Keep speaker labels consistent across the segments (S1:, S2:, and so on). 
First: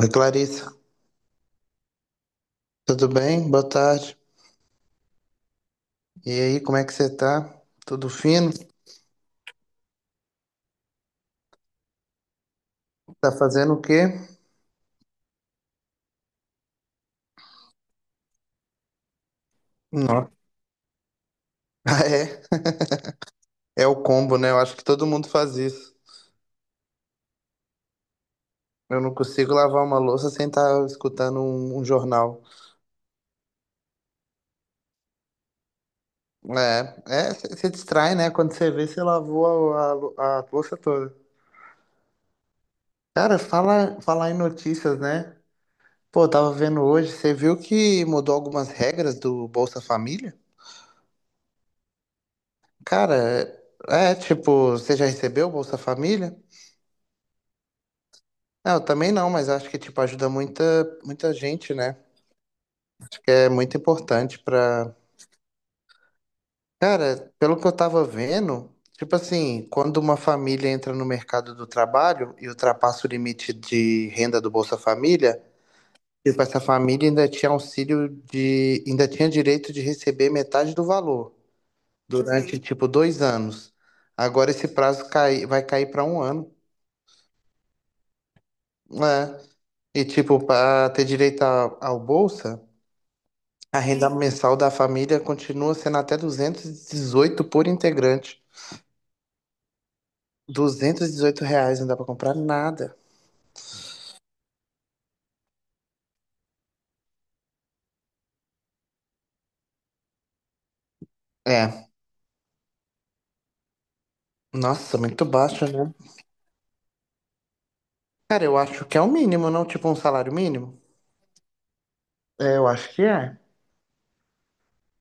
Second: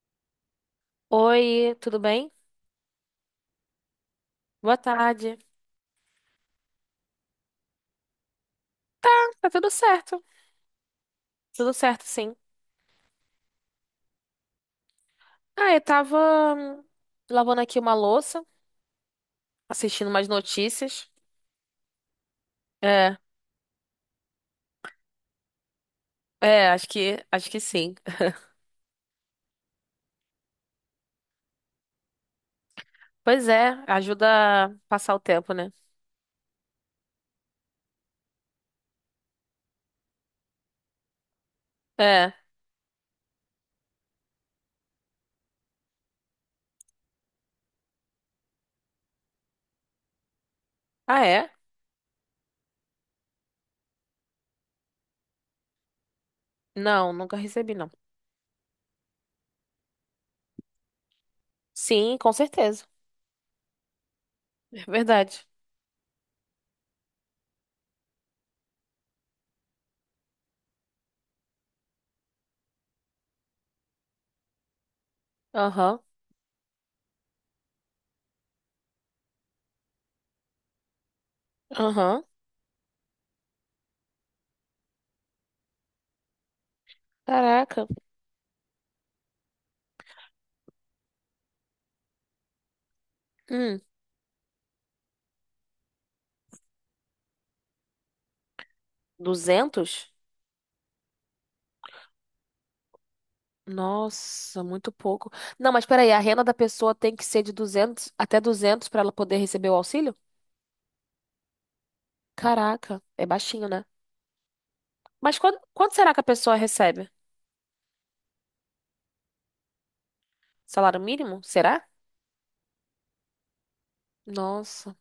S1: Oi, Clarissa,
S2: Oi, tudo bem?
S1: tudo bem? Boa tarde.
S2: Boa tarde.
S1: E aí, como é que você tá? Tudo fino?
S2: Tá tudo certo. Tudo certo, sim.
S1: Tá fazendo o quê?
S2: Ah, eu tava hum, lavando aqui uma louça, assistindo umas
S1: Nossa.
S2: notícias.
S1: Ah, é?
S2: É,
S1: É o combo, né? Eu acho que todo mundo faz isso.
S2: é, acho que sim.
S1: Eu não consigo lavar uma louça sem estar escutando um jornal.
S2: Pois é, ajuda a passar o tempo, né?
S1: É, é, você distrai, né? Quando você vê, você lavou a louça toda.
S2: É.
S1: Cara, falar em notícias, né? Pô, eu tava vendo hoje, você viu que mudou algumas regras do Bolsa Família?
S2: Ah, é?
S1: Cara, é, tipo, você já recebeu o Bolsa Família?
S2: Não, nunca recebi, não.
S1: Não, eu também não, mas acho que tipo ajuda muita muita gente, né?
S2: Sim, com certeza.
S1: Acho que é muito importante
S2: É
S1: pra.
S2: verdade.
S1: Cara, pelo que eu tava vendo, tipo assim, quando uma família entra no mercado do trabalho e ultrapassa o limite de renda do Bolsa Família,
S2: Aham,
S1: tipo essa família ainda tinha auxílio ainda tinha direito de receber metade do valor
S2: aham.
S1: durante, uhum, tipo 2 anos. Agora esse prazo cai, vai cair pra um ano,
S2: Caraca.
S1: né? E tipo para ter direito ao Bolsa. A
S2: Hum,
S1: renda mensal da família continua sendo até 218 por integrante.
S2: 200.
S1: R$ 218 não dá pra comprar nada.
S2: Nossa, muito pouco. Não, mas peraí, a renda da pessoa tem que ser de 200 até 200 para ela poder receber o auxílio?
S1: É,
S2: Caraca, é baixinho, né?
S1: nossa, muito
S2: Mas
S1: baixo, né?
S2: quanto será que a pessoa recebe?
S1: Cara, eu acho que é o mínimo, não? Tipo um salário mínimo?
S2: Salário mínimo? Será?
S1: É, eu acho que é.
S2: Nossa,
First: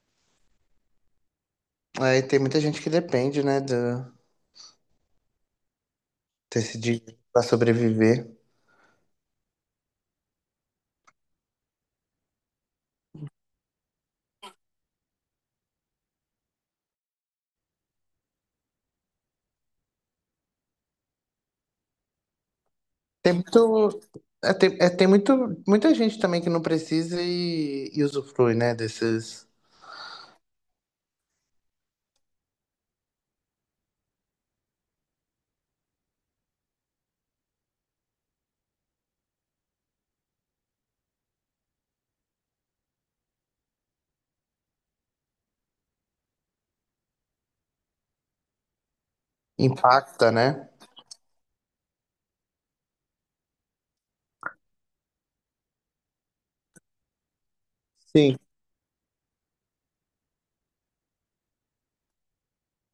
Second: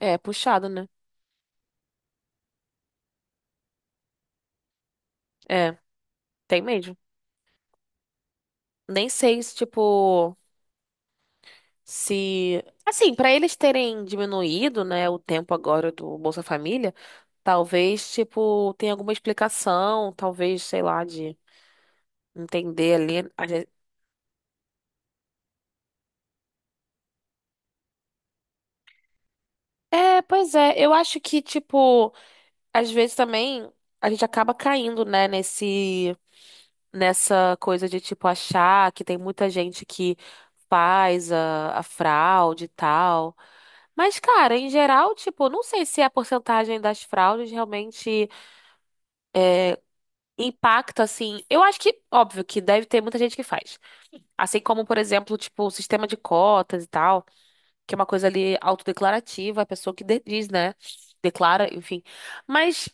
S2: é puxado, né?
S1: Aí tem muita gente que depende, né,
S2: É, tem
S1: desse
S2: mesmo.
S1: dinheiro pra sobreviver.
S2: Nem sei se, tipo, se. Assim, para eles terem diminuído, né, o tempo agora do Bolsa Família, talvez, tipo, tenha alguma explicação, talvez, sei lá, de entender ali.
S1: Tem muito, é, tem muito, muita gente também que não precisa e usufrui, né, desses...
S2: É, pois é. Eu acho que, tipo, às vezes também a gente acaba caindo, né, nessa coisa de, tipo, achar que tem muita gente que faz a fraude e tal. Mas, cara, em geral, tipo, não sei se é a porcentagem das fraudes realmente
S1: Impacta, né?
S2: impacta, assim. Eu acho que, óbvio, que deve ter muita gente que faz. Assim como, por exemplo, tipo, o sistema de cotas e tal, que é uma coisa
S1: Sim.
S2: ali autodeclarativa, a pessoa que diz, né? Declara, enfim. Mas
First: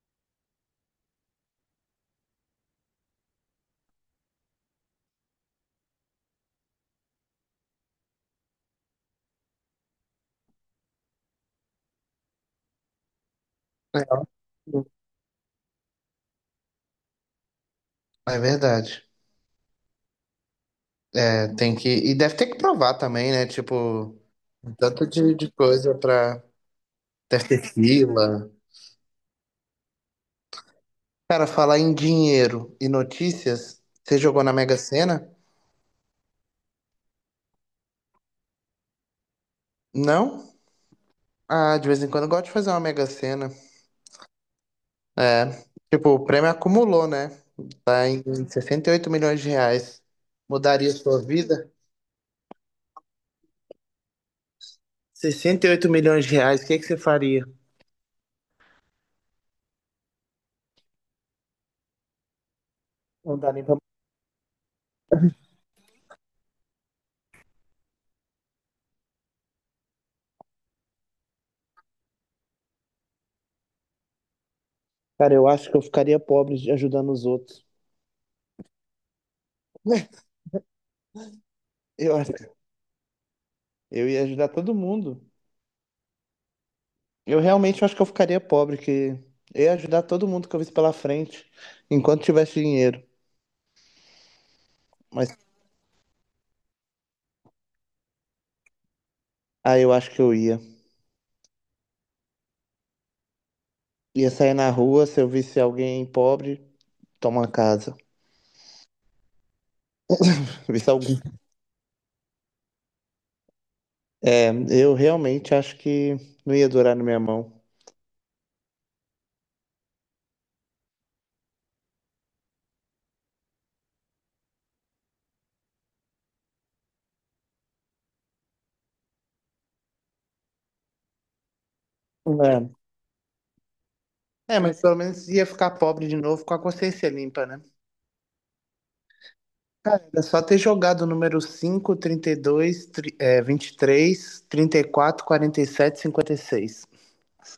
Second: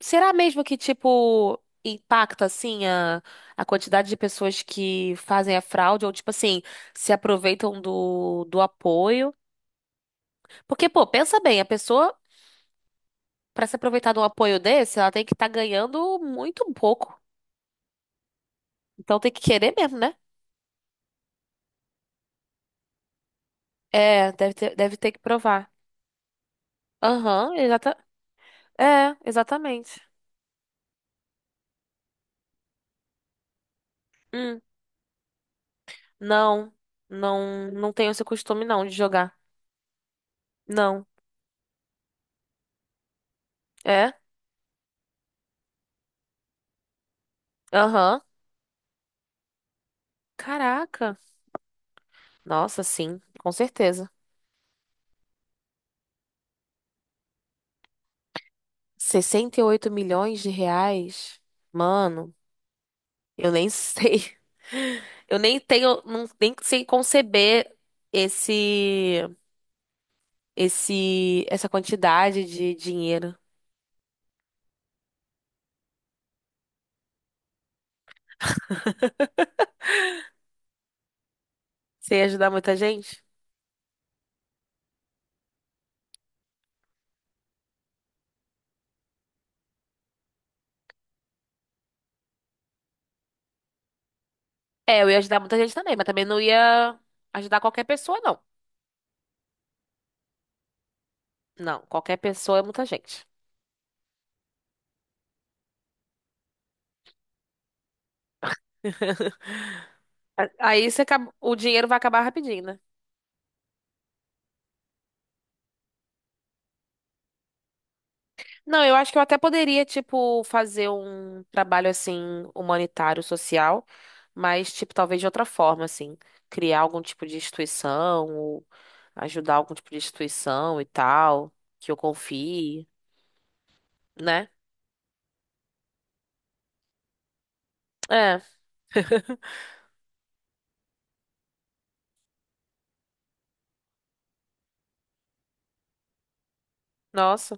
S2: será mesmo que, tipo, impacta, assim, a quantidade de pessoas que fazem a fraude ou, tipo assim, se aproveitam do apoio? Porque, pô, pensa bem, a pessoa, pra se aproveitar de
S1: É
S2: um apoio desse, ela tem que estar ganhando muito pouco.
S1: é verdade.
S2: Então tem que querer mesmo, né?
S1: É, tem que. E deve ter que provar também, né? Tipo,
S2: É, deve
S1: um
S2: ter, deve
S1: tanto
S2: ter que
S1: de
S2: provar.
S1: coisa pra. Deve
S2: Aham,
S1: ter
S2: exata...
S1: fila.
S2: É, exatamente.
S1: Cara, falar em dinheiro e notícias, você jogou na
S2: Hum.
S1: Mega Sena?
S2: Não, não, não tenho esse costume não de jogar.
S1: Não?
S2: Não.
S1: Ah, de vez em quando eu gosto de fazer uma Mega Sena.
S2: É?
S1: É. Tipo, o prêmio acumulou, né? Tá
S2: Aham.
S1: em 68 milhões de reais. Mudaria
S2: Caraca.
S1: sua vida?
S2: Nossa, sim, com certeza.
S1: 68 milhões de reais, o que que você faria?
S2: 68 milhões de reais? Mano,
S1: Não
S2: eu
S1: dá nem
S2: nem
S1: pra...
S2: sei. Eu nem tenho, não, nem sei conceber esse, essa quantidade de dinheiro.
S1: Cara, eu acho que eu ficaria pobre ajudando os outros.
S2: Você
S1: Eu
S2: ia
S1: acho que
S2: ajudar muita gente?
S1: eu ia ajudar todo mundo. Eu realmente acho que eu ficaria pobre, que eu ia ajudar todo mundo que eu visse pela frente, enquanto tivesse dinheiro.
S2: É, eu ia
S1: Mas
S2: ajudar muita gente também, mas também não ia ajudar qualquer pessoa, não.
S1: aí eu acho que eu ia.
S2: Não, qualquer pessoa é muita gente.
S1: Ia sair na rua, se eu visse alguém pobre, toma casa.
S2: Aí
S1: Visse
S2: você
S1: alguém.
S2: o dinheiro vai acabar rapidinho, né?
S1: Eu realmente acho que não ia durar na minha mão.
S2: Não, eu acho que eu até poderia, tipo, fazer um trabalho assim, humanitário, social, mas, tipo, talvez de outra forma, assim, criar algum tipo de instituição, ou ajudar algum tipo de instituição e tal, que eu
S1: É.
S2: confie, né?
S1: É, mas pelo menos ia ficar pobre de novo com a consciência limpa, né?
S2: É,
S1: É só ter jogado o número cinco, trinta e 32, vinte e três, 34, 47, 56.
S2: nossa,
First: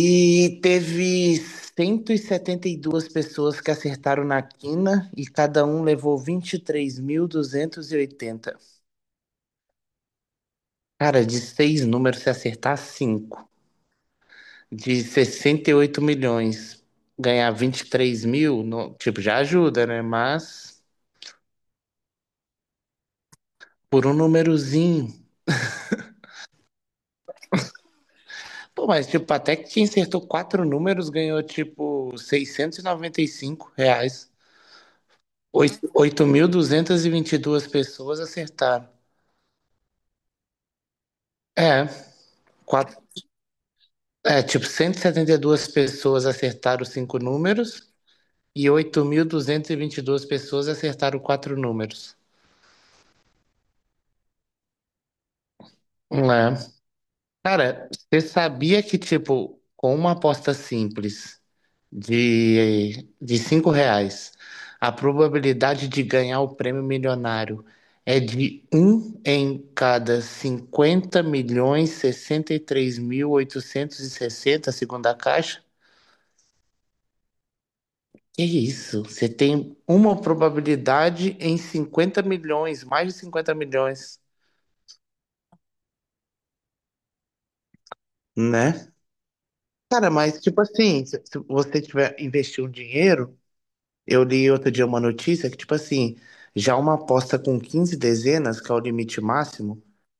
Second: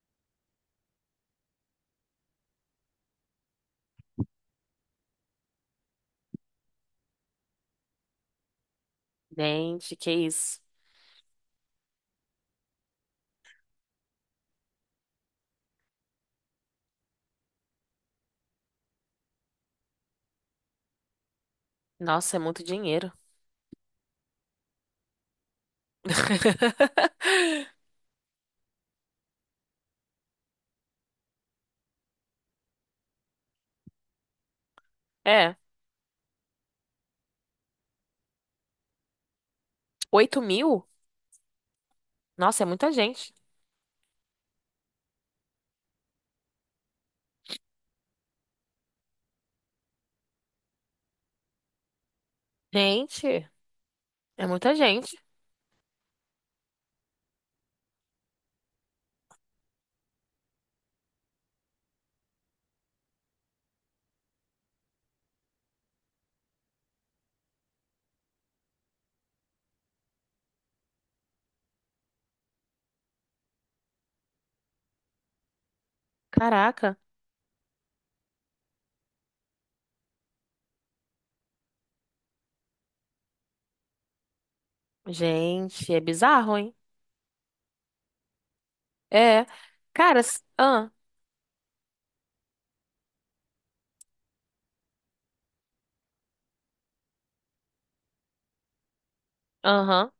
S1: E teve cento e setenta e duas pessoas que acertaram na quina e cada um levou vinte e três mil duzentos e oitenta.
S2: gente, que isso?
S1: Cara, de seis números, se acertar cinco, de 68 milhões, ganhar 23 mil, tipo, já ajuda, né? Mas
S2: Nossa, é muito dinheiro.
S1: por um númerozinho. Pô, mas tipo, até que quem acertou quatro números ganhou, tipo, seiscentos e noventa e cinco reais.
S2: É,
S1: Oito- mil duzentos e vinte e duas pessoas acertaram.
S2: 8 mil?
S1: É,
S2: Nossa, é muita gente.
S1: é, tipo, cento e setenta e duas pessoas acertaram cinco números e 8.222 pessoas acertaram quatro números.
S2: Gente, é muita gente.
S1: É. Cara, você sabia que, tipo, com uma aposta simples de R$ 5, a probabilidade de ganhar o prêmio milionário é de um em cada 50 milhões 63.860, segundo a Caixa?
S2: Caraca.
S1: Que isso? Você tem uma probabilidade em 50 milhões, mais de 50 milhões,
S2: Gente, é bizarro, hein?
S1: né?
S2: É.
S1: Cara,
S2: Cara,
S1: mas tipo
S2: ah,
S1: assim, se você tiver investir um dinheiro, eu li outro dia uma notícia que tipo assim, já uma aposta com 15 dezenas, que é o limite máximo,
S2: aham,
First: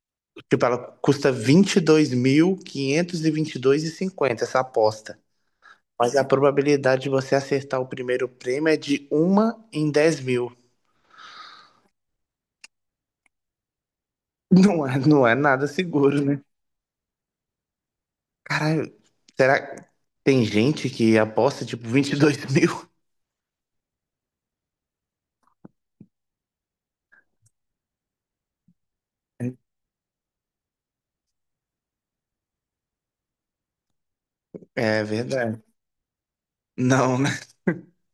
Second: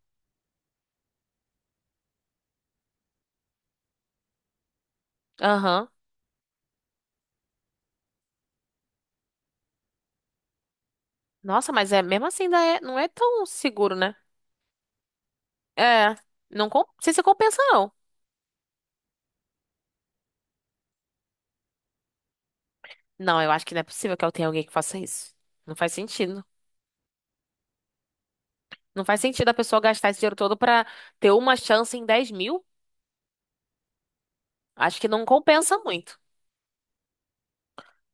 S1: tipo ela custa 22.522,50 essa aposta.
S2: aham.
S1: Mas a probabilidade de você acertar o primeiro prêmio é de uma em 10 mil.
S2: Nossa, mas é mesmo assim, ainda é, não é tão seguro, né?
S1: Não é, não é nada
S2: É.
S1: seguro, né?
S2: Não, não sei se compensa, não.
S1: Caralho, será que tem gente que aposta tipo 22 mil?
S2: Não, eu acho que não é possível que eu tenha alguém que faça isso. Não faz sentido. Não faz sentido a pessoa gastar esse dinheiro todo pra ter uma chance em 10 mil. Acho
S1: É
S2: que não
S1: verdade.
S2: compensa muito.
S1: Não, né?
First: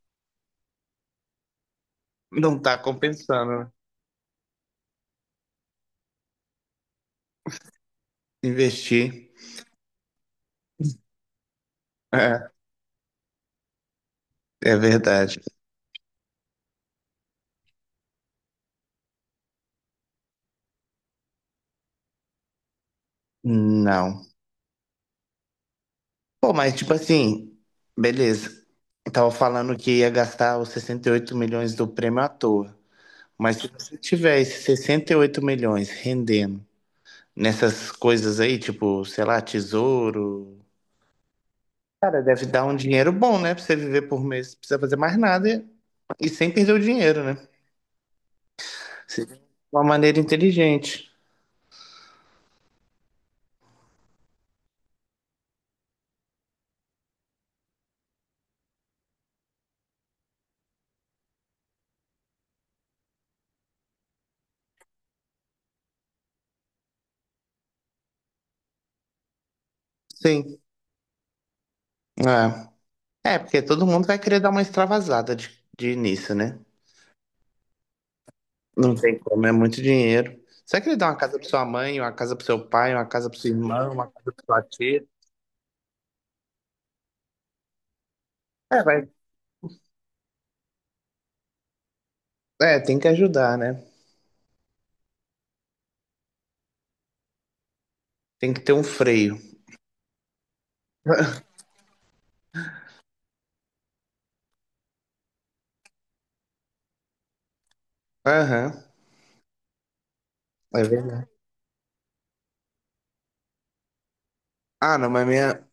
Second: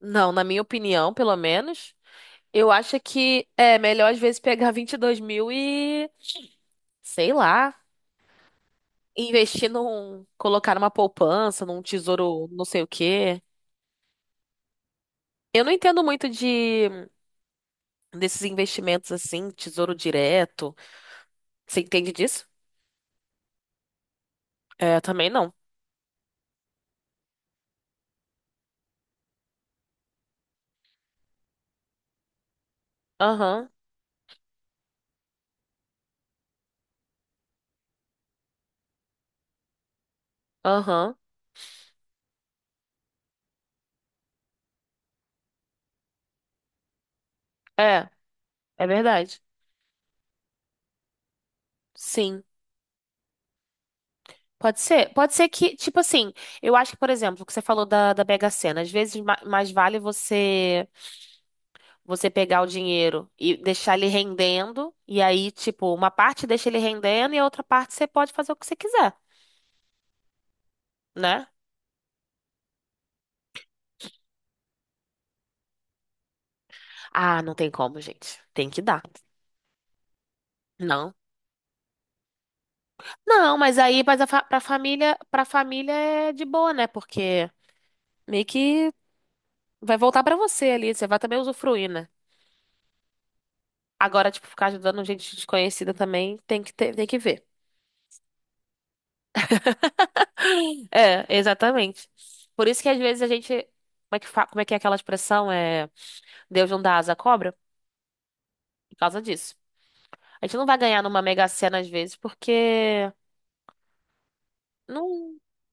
S2: Não, na minha opinião, pelo menos.
S1: Não
S2: Eu
S1: tá
S2: acho que
S1: compensando, né?
S2: é melhor às vezes pegar 22 mil e. Sei lá.
S1: Investir.
S2: Investir num, colocar numa poupança, num tesouro,
S1: É,
S2: não sei o quê.
S1: é verdade.
S2: Eu não entendo muito de desses investimentos assim, tesouro direto. Você entende disso?
S1: Não.
S2: É, também não.
S1: Pô, mas tipo assim, beleza. Eu tava falando que ia gastar os 68 milhões do prêmio à toa. Mas se
S2: Aham,
S1: você tiver esses 68 milhões rendendo nessas coisas aí, tipo, sei lá, tesouro.
S2: aham.
S1: Cara, deve dar um dinheiro bom, né? Pra você viver por mês. Não precisa fazer mais nada. E sem perder o dinheiro, né?
S2: É, é
S1: Sim. De
S2: verdade.
S1: uma maneira inteligente.
S2: Sim. Pode ser que, tipo assim, eu acho que, por exemplo, o que você falou da Mega Sena, às vezes mais vale você pegar o dinheiro e deixar ele rendendo, e aí, tipo, uma parte deixa ele rendendo e a outra parte você pode fazer o que você quiser,
S1: Sim.
S2: né?
S1: É. É, porque todo mundo vai querer dar uma extravasada de início, né?
S2: Ah, não tem como, gente. Tem que
S1: Não
S2: dar.
S1: tem como, é muito dinheiro. Você vai querer dar
S2: Não.
S1: uma casa pra sua mãe, uma casa pro seu pai, uma casa pro seu
S2: Não, mas
S1: irmão,
S2: aí
S1: uma
S2: mas
S1: cacheta.
S2: pra família é de boa, né? Porque meio
S1: É,
S2: que
S1: vai.
S2: vai voltar pra você ali, você vai também usufruir, né?
S1: É, tem que ajudar, né?
S2: Agora, tipo, ficar ajudando gente desconhecida também tem que ter, tem que ver.
S1: Tem que ter um freio.
S2: É, exatamente. Por isso que às vezes a gente, como é que é aquela expressão? É Deus não dá asa à cobra?
S1: Aham,
S2: Por causa disso. A gente não vai
S1: é
S2: ganhar numa
S1: verdade.
S2: Mega Sena às vezes porque
S1: Ah, não, mas
S2: não.
S1: minha,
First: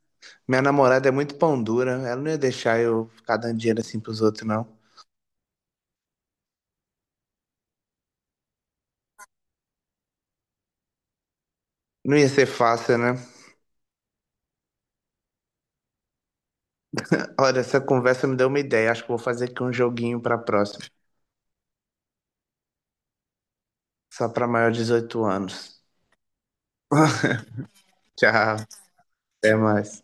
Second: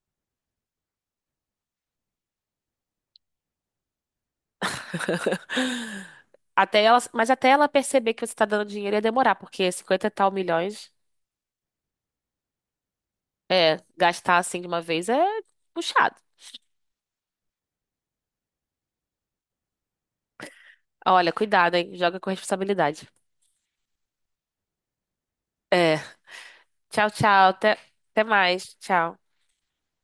S1: minha namorada é muito pão dura. Ela não ia deixar eu ficar dando dinheiro assim pros outros, não.
S2: Até ela, mas até ela perceber que você tá dando dinheiro ia demorar, porque 50 e tal milhões,
S1: Não ia ser fácil, né?
S2: é, gastar assim de uma vez é puxado.
S1: Olha, essa conversa me deu uma ideia. Acho que vou fazer aqui um joguinho pra próxima.
S2: Olha, cuidado, hein? Joga com responsabilidade.
S1: Só pra maior de 18 anos.
S2: É. Tchau, tchau. Até
S1: Tchau.
S2: mais. Tchau.
S1: Até mais.